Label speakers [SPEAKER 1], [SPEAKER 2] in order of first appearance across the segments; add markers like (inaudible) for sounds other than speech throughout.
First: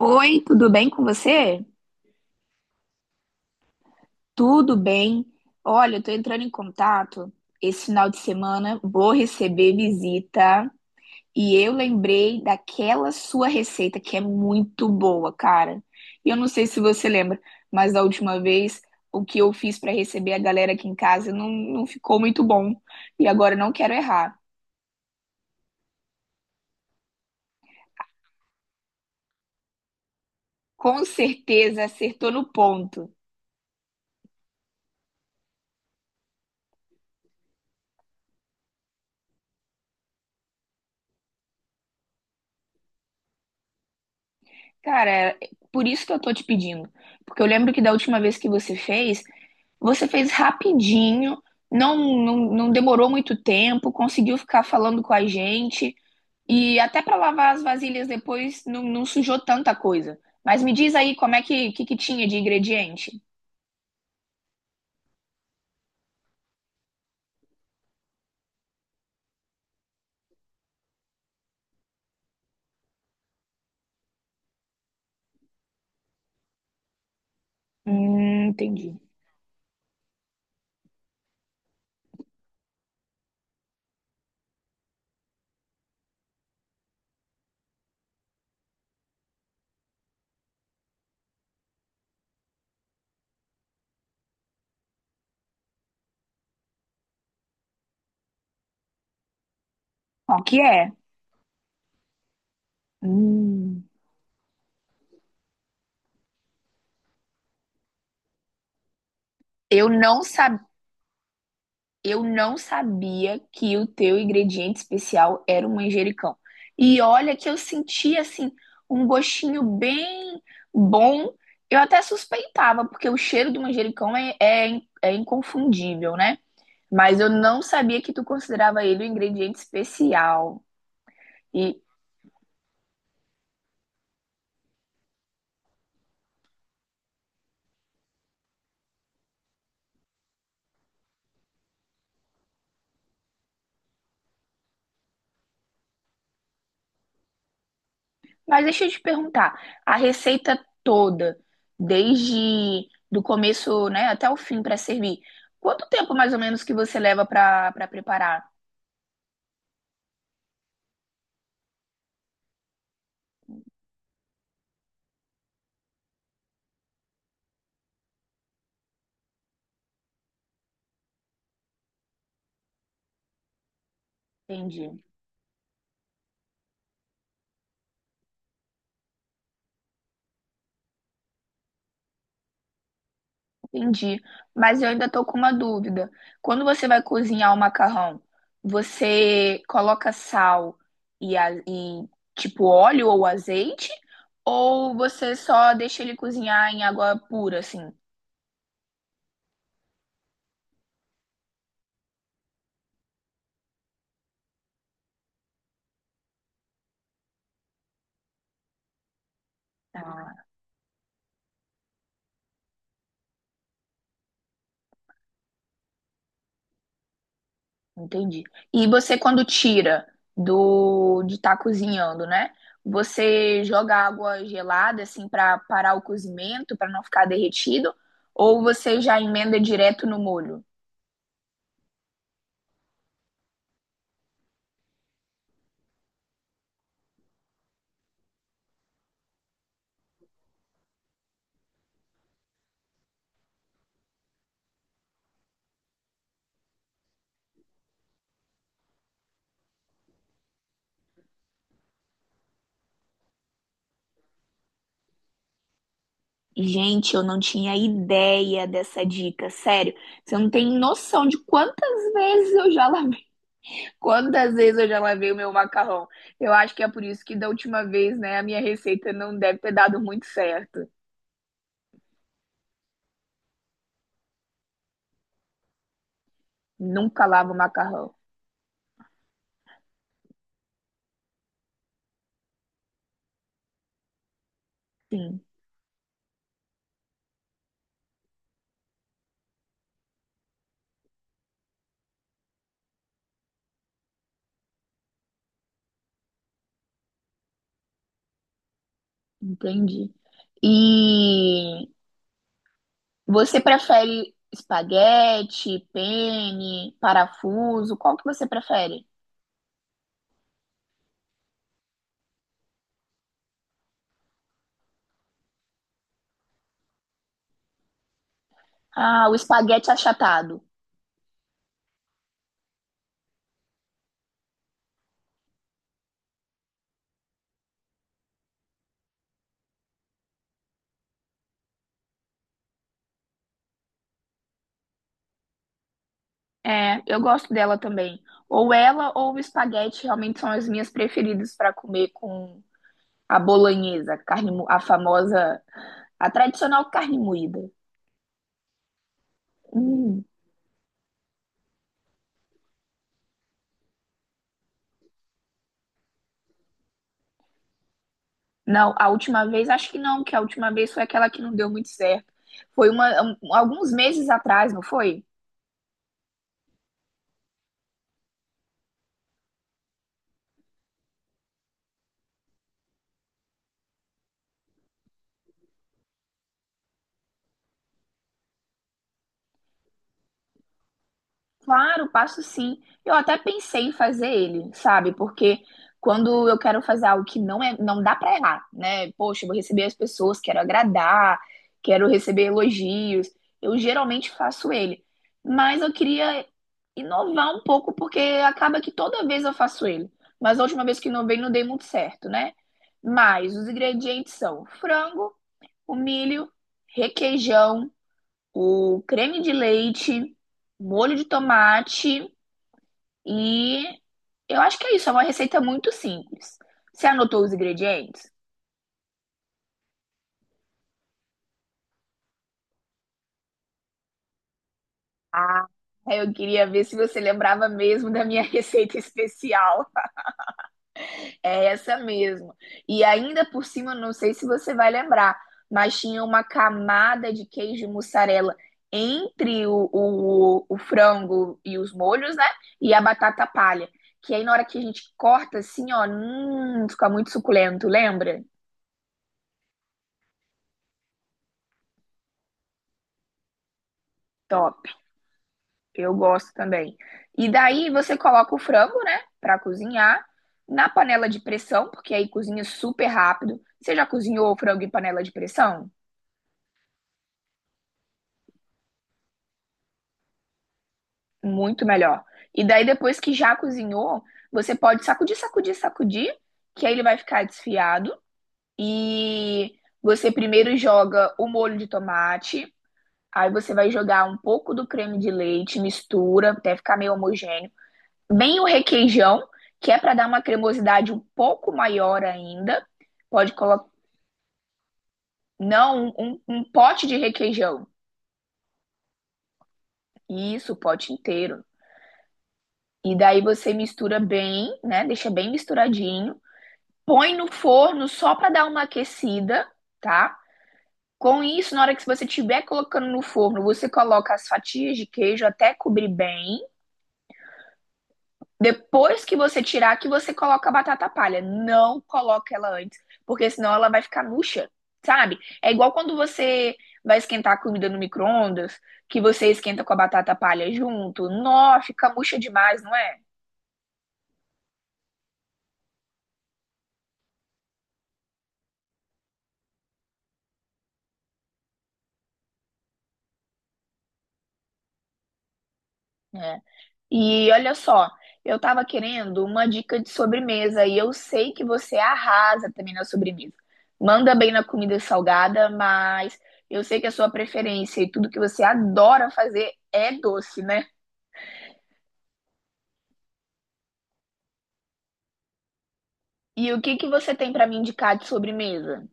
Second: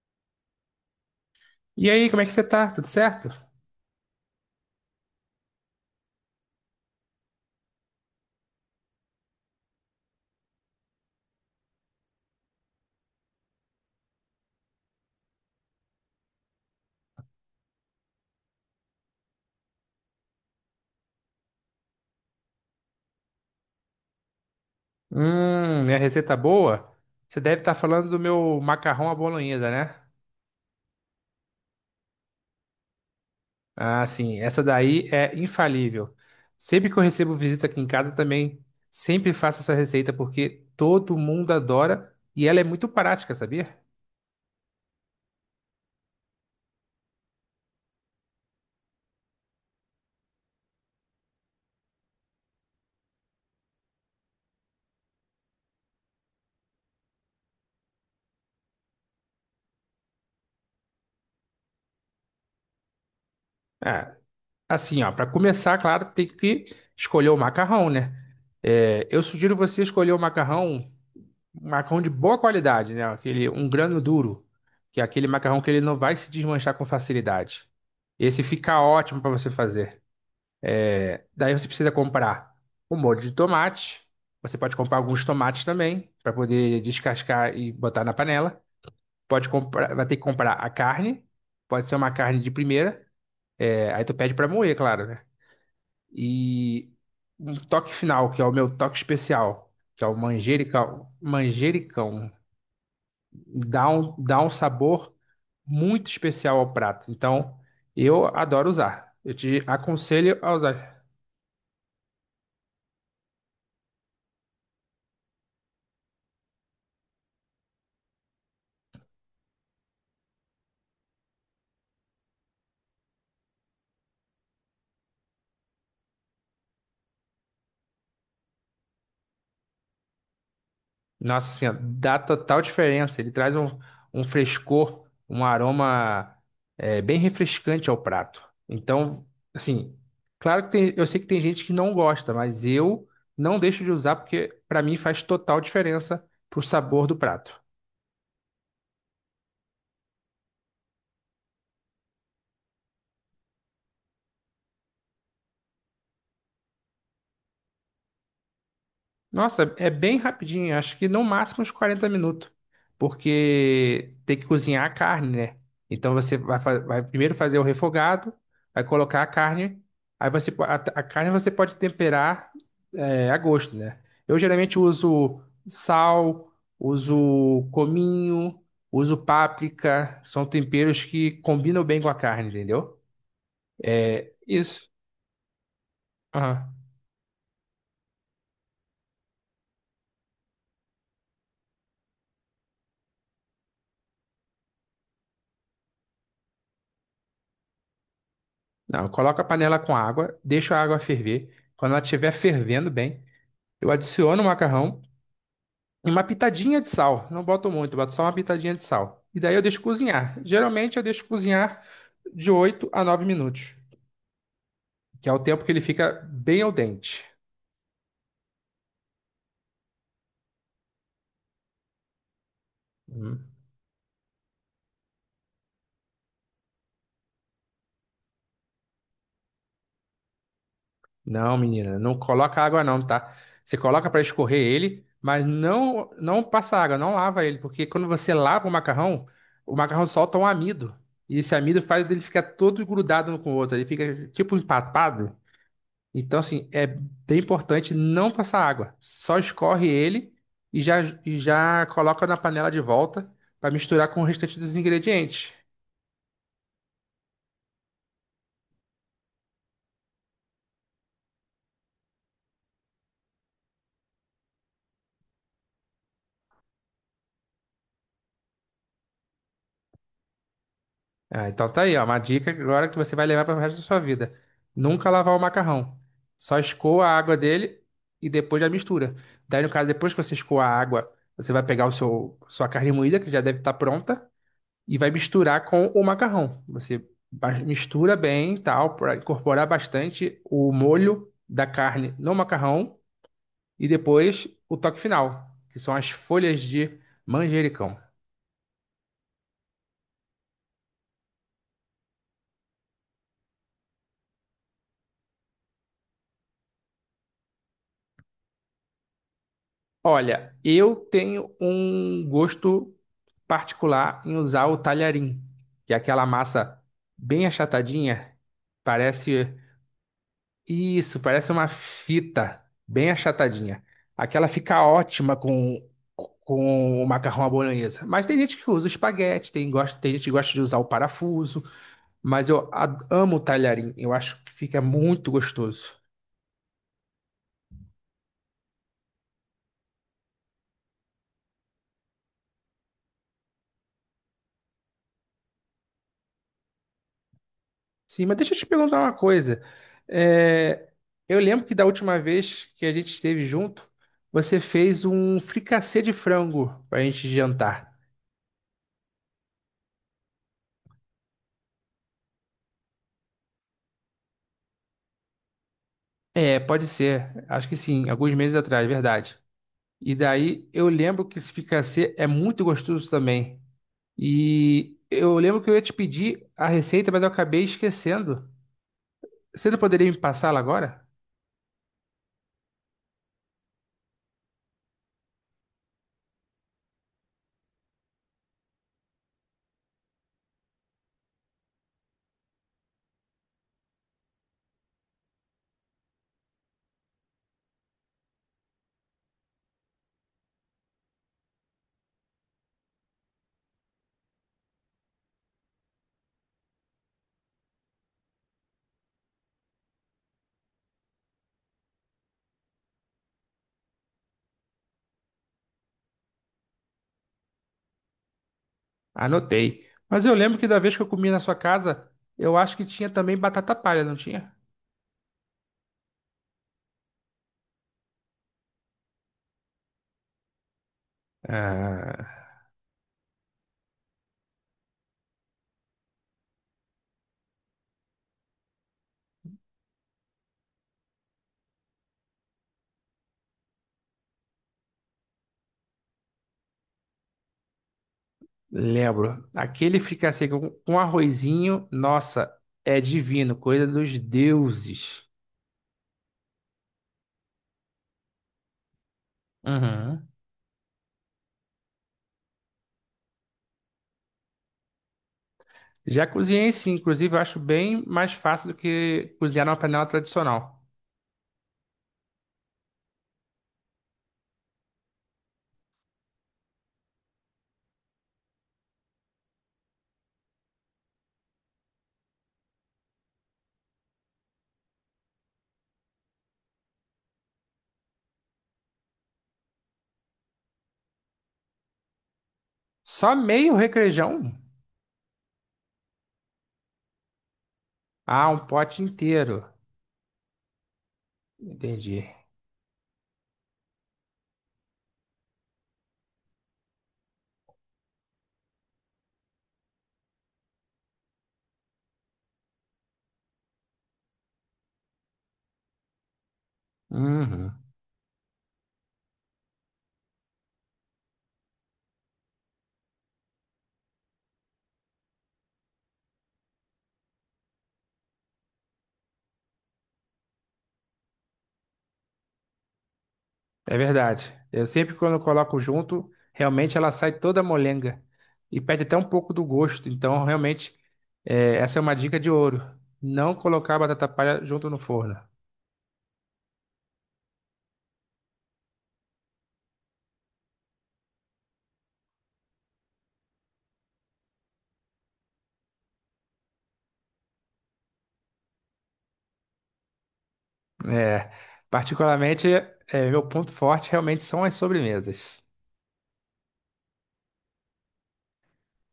[SPEAKER 1] Oi, tudo bem com você?
[SPEAKER 2] E aí, como é que você tá? Tudo certo?
[SPEAKER 1] Tudo bem. Olha, eu tô entrando em contato. Esse final de semana vou receber visita e eu lembrei daquela sua receita que é muito boa, cara. E eu não sei se você lembra, mas da última vez o que eu fiz para receber a galera aqui em casa não ficou muito bom. E agora eu não quero errar.
[SPEAKER 2] Minha receita boa? Você deve estar falando do meu macarrão à bolonhesa, né?
[SPEAKER 1] Com certeza acertou no ponto.
[SPEAKER 2] Ah, sim, essa daí é infalível. Sempre que eu recebo visita aqui em casa também, sempre faço essa receita porque todo mundo adora e ela é muito prática, sabia?
[SPEAKER 1] Cara, é por isso que eu tô te pedindo. Porque eu lembro que da última vez que você fez rapidinho, não demorou muito tempo, conseguiu ficar falando com a gente. E até para lavar as vasilhas depois não sujou tanta coisa. Mas me diz aí como é que tinha de ingrediente?
[SPEAKER 2] Ah, assim, ó, para começar, claro, tem que escolher o macarrão, né? É, eu sugiro você escolher o macarrão. Um macarrão de boa qualidade, né? Aquele, um grano duro, que é aquele macarrão que ele não vai se desmanchar com facilidade. Esse fica
[SPEAKER 1] Entendi.
[SPEAKER 2] ótimo para você fazer. Daí você precisa comprar o molho de tomate. Você pode comprar alguns tomates também, para poder descascar e botar na panela. Pode comprar, vai ter que comprar a carne. Pode ser uma carne de primeira. É, aí tu pede para moer, claro, né? E um toque final, que é o meu toque especial, que é o
[SPEAKER 1] Qual que é?
[SPEAKER 2] manjericão. Manjericão dá
[SPEAKER 1] Hum,
[SPEAKER 2] um, dá um sabor muito especial ao prato. Então, eu adoro usar. Eu te
[SPEAKER 1] eu não
[SPEAKER 2] aconselho a
[SPEAKER 1] sabia.
[SPEAKER 2] usar.
[SPEAKER 1] Eu não sabia que o teu ingrediente especial era o manjericão. E olha que eu senti assim um gostinho bem bom. Eu até suspeitava, porque o cheiro do manjericão é inconfundível, né? Mas eu não sabia que tu considerava ele um ingrediente especial.
[SPEAKER 2] Nossa Senhora,
[SPEAKER 1] E,
[SPEAKER 2] dá total diferença. Ele traz um, um frescor, um aroma, é, bem refrescante ao prato. Então, assim, claro que tem, eu sei que tem gente que não gosta, mas eu não deixo de usar porque para mim faz total diferença pro sabor do prato.
[SPEAKER 1] mas deixa eu te perguntar, a receita toda, desde do começo, né, até o fim para servir, quanto tempo mais ou menos que você leva para preparar?
[SPEAKER 2] Nossa, é bem rapidinho, acho que no máximo uns 40 minutos, porque tem que cozinhar a carne, né? Então você vai, vai primeiro fazer o refogado, vai colocar a carne, aí você, a carne você pode temperar, é, a gosto, né? Eu geralmente
[SPEAKER 1] Entendi.
[SPEAKER 2] uso sal, uso cominho, uso páprica, são temperos que combinam bem com a carne, entendeu?
[SPEAKER 1] Entendi. Mas
[SPEAKER 2] Isso.
[SPEAKER 1] eu ainda tô com uma dúvida. Quando
[SPEAKER 2] Aham.
[SPEAKER 1] você vai cozinhar o macarrão, você coloca sal e, tipo óleo ou azeite? Ou você só deixa ele cozinhar em água pura, assim?
[SPEAKER 2] Não, coloca a panela com água, deixa a água ferver. Quando ela estiver fervendo bem, eu adiciono o macarrão, uma pitadinha de sal. Não boto muito, boto só uma pitadinha de sal. E daí eu deixo
[SPEAKER 1] Ah,
[SPEAKER 2] cozinhar. Geralmente eu deixo cozinhar de 8 a 9 minutos, que é o tempo que ele fica bem al dente.
[SPEAKER 1] entendi. E você, quando tira do de estar cozinhando, né?
[SPEAKER 2] Uhum.
[SPEAKER 1] Você joga água gelada, assim, para parar o cozimento, para não ficar derretido? Ou você já emenda direto no molho?
[SPEAKER 2] Não, menina, não coloca água não, tá? Você coloca para escorrer ele, mas não passa água, não lava ele, porque quando você lava o macarrão solta um amido. E esse amido faz ele ficar todo grudado um com o outro, ele fica tipo empapado. Então, assim, é bem importante não passar água. Só escorre ele e já coloca na panela de volta para misturar com o restante dos ingredientes.
[SPEAKER 1] Gente, eu não tinha ideia dessa dica, sério. Você não tem noção de quantas vezes eu já lavei, quantas vezes eu já lavei o meu macarrão. Eu acho que é por isso que da última vez, né, a minha receita não deve ter dado muito certo.
[SPEAKER 2] Ah, então tá aí, ó, uma dica agora que você vai levar para o resto da sua vida. Nunca lavar o macarrão. Só escoa a
[SPEAKER 1] Nunca
[SPEAKER 2] água
[SPEAKER 1] lavo
[SPEAKER 2] dele
[SPEAKER 1] macarrão.
[SPEAKER 2] e depois já mistura. Daí, no caso, depois que você escoa a água, você vai pegar o sua carne moída, que já deve estar pronta, e vai
[SPEAKER 1] Sim,
[SPEAKER 2] misturar com o macarrão. Você mistura bem, e tal, para incorporar bastante o molho da carne no macarrão e depois o toque final, que são as folhas de manjericão.
[SPEAKER 1] entendi. E você prefere espaguete, penne, parafuso? Qual que você prefere?
[SPEAKER 2] Olha, eu tenho um gosto particular em usar o talharim, que é aquela massa bem achatadinha,
[SPEAKER 1] Ah, o
[SPEAKER 2] parece.
[SPEAKER 1] espaguete achatado.
[SPEAKER 2] Isso, parece uma fita bem achatadinha. Aquela fica ótima com o macarrão à bolonhesa. Mas tem gente que usa o espaguete, tem, gosta, tem gente que gosta de usar o parafuso. Mas eu amo o talharim, eu acho que fica muito gostoso.
[SPEAKER 1] É, eu gosto dela também. Ou ela ou o espaguete realmente são as minhas preferidas para comer com a bolonhesa, a carne, a famosa, a tradicional carne moída.
[SPEAKER 2] Sim, mas deixa eu te perguntar uma coisa.
[SPEAKER 1] Hum,
[SPEAKER 2] É, eu lembro que da última vez que a gente esteve junto, você fez um fricassê de frango para a gente jantar.
[SPEAKER 1] não, a última vez, acho que não, que a última vez foi aquela que não deu muito certo. Foi uma, alguns meses atrás, não foi?
[SPEAKER 2] É, pode ser. Acho que sim, alguns meses atrás, verdade. E daí eu lembro que esse fricassê é muito gostoso também. E eu lembro que eu ia te pedir a receita, mas eu acabei esquecendo. Você não poderia me passá-la agora?
[SPEAKER 1] Claro, passo sim. Eu até pensei em fazer ele, sabe? Porque quando eu quero fazer algo que não é, não dá pra errar, né? Poxa, eu vou receber as pessoas, quero agradar, quero receber elogios. Eu geralmente faço ele. Mas eu queria inovar um pouco porque acaba que toda vez eu faço ele. Mas a última vez que inovei não dei muito certo, né? Mas os ingredientes são frango, o milho, requeijão, o creme de leite, molho de tomate e eu acho que é isso. É uma receita muito simples. Você anotou os ingredientes?
[SPEAKER 2] Anotei. Mas eu lembro que da vez que eu comi na sua casa, eu acho que tinha também batata palha, não tinha?
[SPEAKER 1] Ah, eu queria ver se você lembrava mesmo da minha (laughs) receita especial. É essa
[SPEAKER 2] Ah,
[SPEAKER 1] mesmo. E ainda por cima, não sei se você vai lembrar, mas tinha uma camada de queijo e mussarela entre o frango e os molhos, né? E a batata palha. Que aí na hora que a gente corta assim, ó, fica muito suculento, lembra?
[SPEAKER 2] lembro. Aquele fricassê com arrozinho, nossa, é divino, coisa dos
[SPEAKER 1] Top.
[SPEAKER 2] deuses.
[SPEAKER 1] Eu gosto também. E daí você coloca o frango, né, pra cozinhar
[SPEAKER 2] Uhum.
[SPEAKER 1] na panela de pressão, porque aí cozinha super rápido. Você já cozinhou o frango em panela de pressão?
[SPEAKER 2] Já cozinhei sim, inclusive eu acho bem mais fácil do que cozinhar numa panela tradicional.
[SPEAKER 1] Muito melhor. E daí, depois que já cozinhou, você pode sacudir, sacudir, sacudir, que aí ele vai ficar desfiado. E você primeiro joga o molho de tomate, aí você vai jogar um pouco do creme de leite, mistura até ficar meio homogêneo. Bem o requeijão, que é para dar uma cremosidade um pouco maior ainda.
[SPEAKER 2] Só
[SPEAKER 1] Pode
[SPEAKER 2] meio
[SPEAKER 1] colocar,
[SPEAKER 2] requeijão?
[SPEAKER 1] não, um pote de requeijão.
[SPEAKER 2] Ah, um pote inteiro.
[SPEAKER 1] Isso, o pote inteiro.
[SPEAKER 2] Entendi.
[SPEAKER 1] E daí você mistura bem, né? Deixa bem misturadinho. Põe no forno só para dar uma aquecida, tá? Com isso, na hora que você estiver colocando no forno, você coloca as fatias de queijo até cobrir bem.
[SPEAKER 2] Uhum.
[SPEAKER 1] Depois que você tirar, que você coloca a batata palha. Não coloca ela antes, porque senão ela vai ficar murcha, sabe? É igual quando você vai esquentar a comida no micro-ondas, que você esquenta com a batata palha junto. Nó, fica murcha demais, não é?
[SPEAKER 2] É verdade. Eu sempre quando coloco junto, realmente ela sai toda molenga e perde até um pouco do gosto. Então, realmente, é, essa é uma dica de ouro. Não colocar a batata palha junto no forno.
[SPEAKER 1] É, e olha só, eu tava querendo uma dica de sobremesa e eu sei que você arrasa também na sobremesa. Manda bem na comida salgada, mas eu sei que a sua preferência e tudo que você adora fazer é doce, né?
[SPEAKER 2] É, particularmente, é, meu ponto forte realmente são as sobremesas.
[SPEAKER 1] E o que que você tem pra me indicar de sobremesa?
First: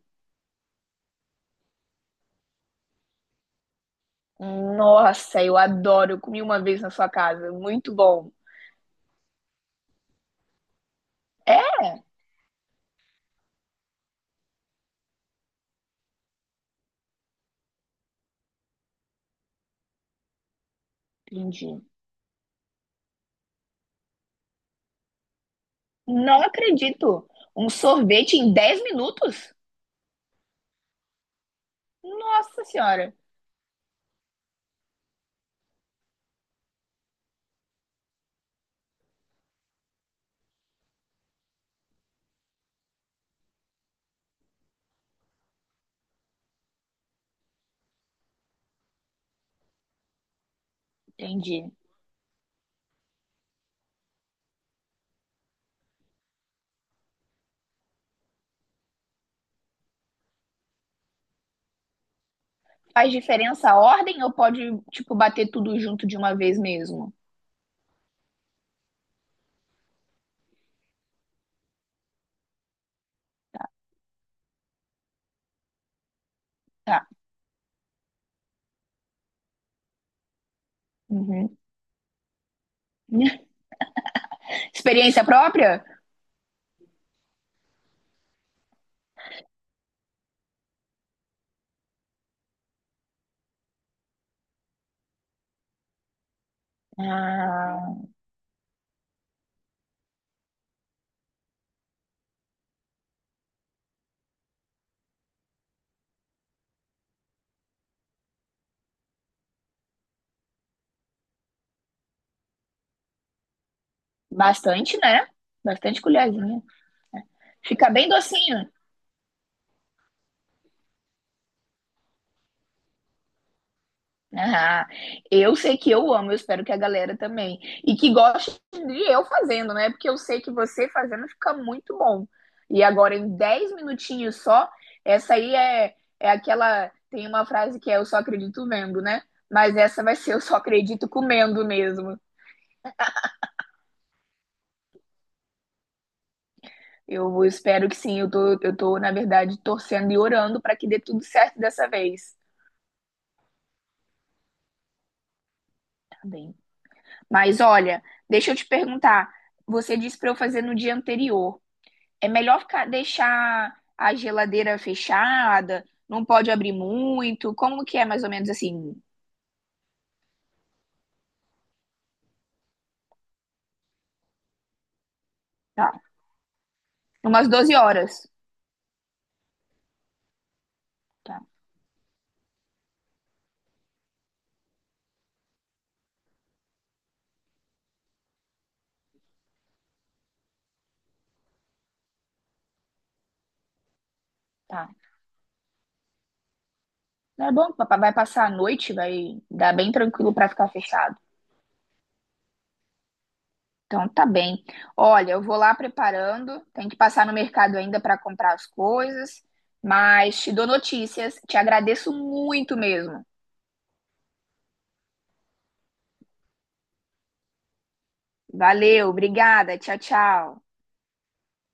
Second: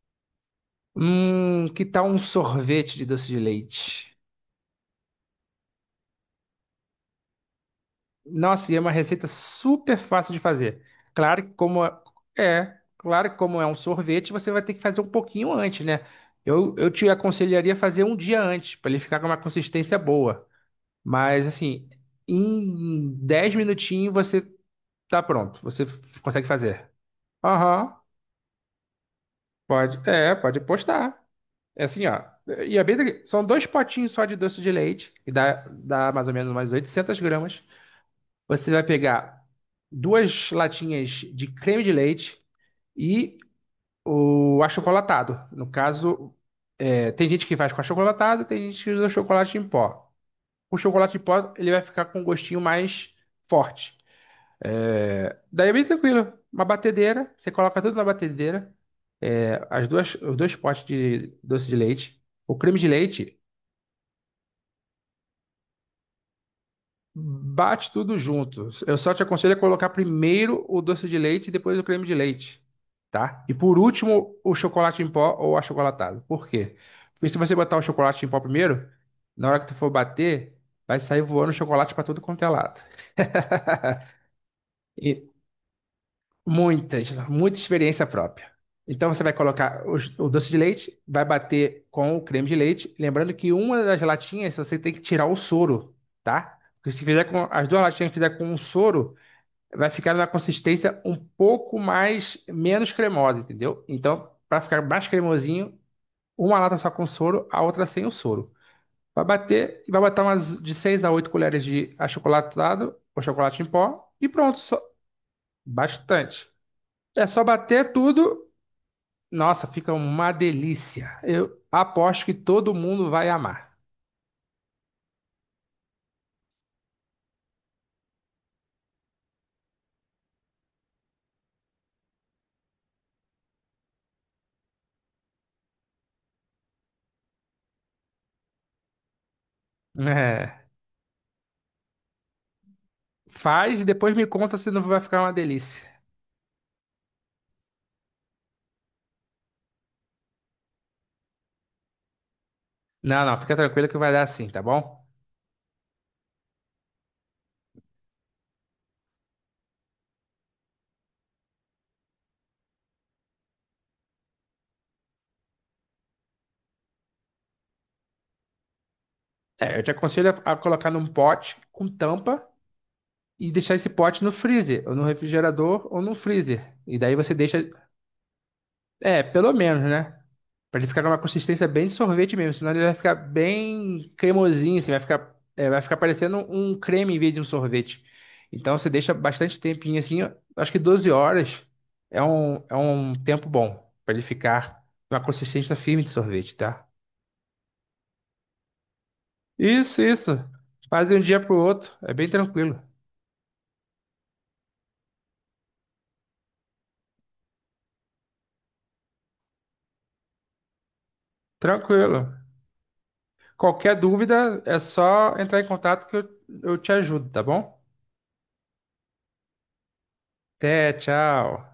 [SPEAKER 2] Que tal um sorvete de doce de leite?
[SPEAKER 1] Nossa, eu adoro. Eu comi uma vez na sua casa, muito bom.
[SPEAKER 2] Nossa, e é uma receita super fácil de fazer. Claro que
[SPEAKER 1] É?
[SPEAKER 2] como é, é, claro que como é um sorvete, você vai ter que fazer um pouquinho antes, né? Eu te aconselharia a fazer um dia antes, para ele ficar com uma consistência boa. Mas
[SPEAKER 1] Entendi.
[SPEAKER 2] assim, em 10 minutinhos você tá pronto. Você
[SPEAKER 1] Não
[SPEAKER 2] consegue fazer.
[SPEAKER 1] acredito. Um
[SPEAKER 2] Aham,
[SPEAKER 1] sorvete em 10 minutos?
[SPEAKER 2] pode. É, pode postar. É assim, ó.
[SPEAKER 1] Nossa
[SPEAKER 2] E é bem,
[SPEAKER 1] senhora.
[SPEAKER 2] são dois potinhos só de doce de leite, e dá mais ou menos umas 800 gramas. Você vai pegar duas latinhas de creme de leite e o achocolatado. No caso, é, tem gente que faz com achocolatado, tem gente que usa chocolate em pó. O chocolate em pó, ele
[SPEAKER 1] Entendi.
[SPEAKER 2] vai ficar com um gostinho mais forte. É, daí é bem tranquilo. Uma batedeira, você coloca tudo na batedeira, é, as duas, os dois potes de doce de leite, o creme de
[SPEAKER 1] Faz
[SPEAKER 2] leite.
[SPEAKER 1] diferença a ordem ou pode, tipo, bater tudo junto de uma vez mesmo?
[SPEAKER 2] Bate tudo junto. Eu só te aconselho a colocar primeiro o doce de leite e depois o creme de leite, tá? E por último, o chocolate em pó ou achocolatado. Por quê?
[SPEAKER 1] Tá.
[SPEAKER 2] Porque se você botar o chocolate em pó primeiro, na hora que tu for bater, vai sair voando
[SPEAKER 1] Uhum.
[SPEAKER 2] chocolate para tudo quanto é lado. (laughs)
[SPEAKER 1] (laughs) Experiência própria?
[SPEAKER 2] Muitas, muita experiência própria. Então você vai colocar o doce de leite, vai bater com o creme de leite. Lembrando que uma das latinhas você tem que tirar o soro, tá? Porque se fizer com as duas
[SPEAKER 1] Ah,
[SPEAKER 2] latinhas fizer com um soro, vai ficar na consistência um pouco mais menos cremosa, entendeu? Então, para ficar mais cremosinho, uma lata só com soro, a outra sem o soro. Vai bater e vai botar umas de 6 a 8 colheres de achocolatado ou chocolate em pó e pronto, só
[SPEAKER 1] bastante, né? Bastante
[SPEAKER 2] bastante.
[SPEAKER 1] colherzinha.
[SPEAKER 2] É só
[SPEAKER 1] Fica
[SPEAKER 2] bater
[SPEAKER 1] bem
[SPEAKER 2] tudo.
[SPEAKER 1] docinho.
[SPEAKER 2] Nossa, fica uma delícia. Eu aposto que todo mundo vai amar.
[SPEAKER 1] Ah, eu sei que eu amo, eu espero que a galera também. E que goste de eu fazendo, né? Porque eu sei que você fazendo fica muito bom. E agora, em 10 minutinhos só, essa aí é aquela. Tem uma frase que é eu só acredito vendo, né? Mas essa vai ser eu só
[SPEAKER 2] É.
[SPEAKER 1] acredito comendo mesmo.
[SPEAKER 2] Faz e depois me conta se não vai ficar uma delícia.
[SPEAKER 1] Eu espero que sim, eu tô, na verdade, torcendo e orando para que dê tudo certo dessa vez.
[SPEAKER 2] Não, não, fica tranquilo que vai dar assim, tá bom?
[SPEAKER 1] Tá bem. Mas olha, deixa eu te perguntar. Você disse para eu fazer no dia anterior. É melhor ficar, deixar a geladeira fechada, não pode abrir muito. Como que é mais ou menos assim?
[SPEAKER 2] É, eu te aconselho a colocar num pote com tampa e deixar esse pote no freezer, ou no refrigerador,
[SPEAKER 1] Tá.
[SPEAKER 2] ou no freezer. E daí você
[SPEAKER 1] Umas
[SPEAKER 2] deixa.
[SPEAKER 1] 12 horas.
[SPEAKER 2] É, pelo menos, né? Pra ele ficar numa
[SPEAKER 1] Tá,
[SPEAKER 2] consistência bem de sorvete mesmo, senão ele vai ficar bem cremosinho, assim, vai ficar, é, vai ficar parecendo um creme em vez de um sorvete. Então você deixa bastante tempinho assim, acho que 12 horas é um tempo bom pra ele ficar
[SPEAKER 1] tá.
[SPEAKER 2] numa consistência firme de sorvete, tá?
[SPEAKER 1] Não é bom, papai vai passar a noite, vai dar bem
[SPEAKER 2] Isso, isso.
[SPEAKER 1] tranquilo para ficar
[SPEAKER 2] Faz de
[SPEAKER 1] fechado.
[SPEAKER 2] um dia pro outro, é bem tranquilo.
[SPEAKER 1] Então tá bem. Olha, eu vou lá preparando, tem que passar no mercado ainda para comprar as coisas, mas te dou notícias, te agradeço
[SPEAKER 2] Tranquilo.
[SPEAKER 1] muito mesmo.
[SPEAKER 2] Qualquer dúvida é só entrar em contato que eu te ajudo, tá bom?
[SPEAKER 1] Valeu, obrigada, tchau, tchau.
[SPEAKER 2] Até, tchau.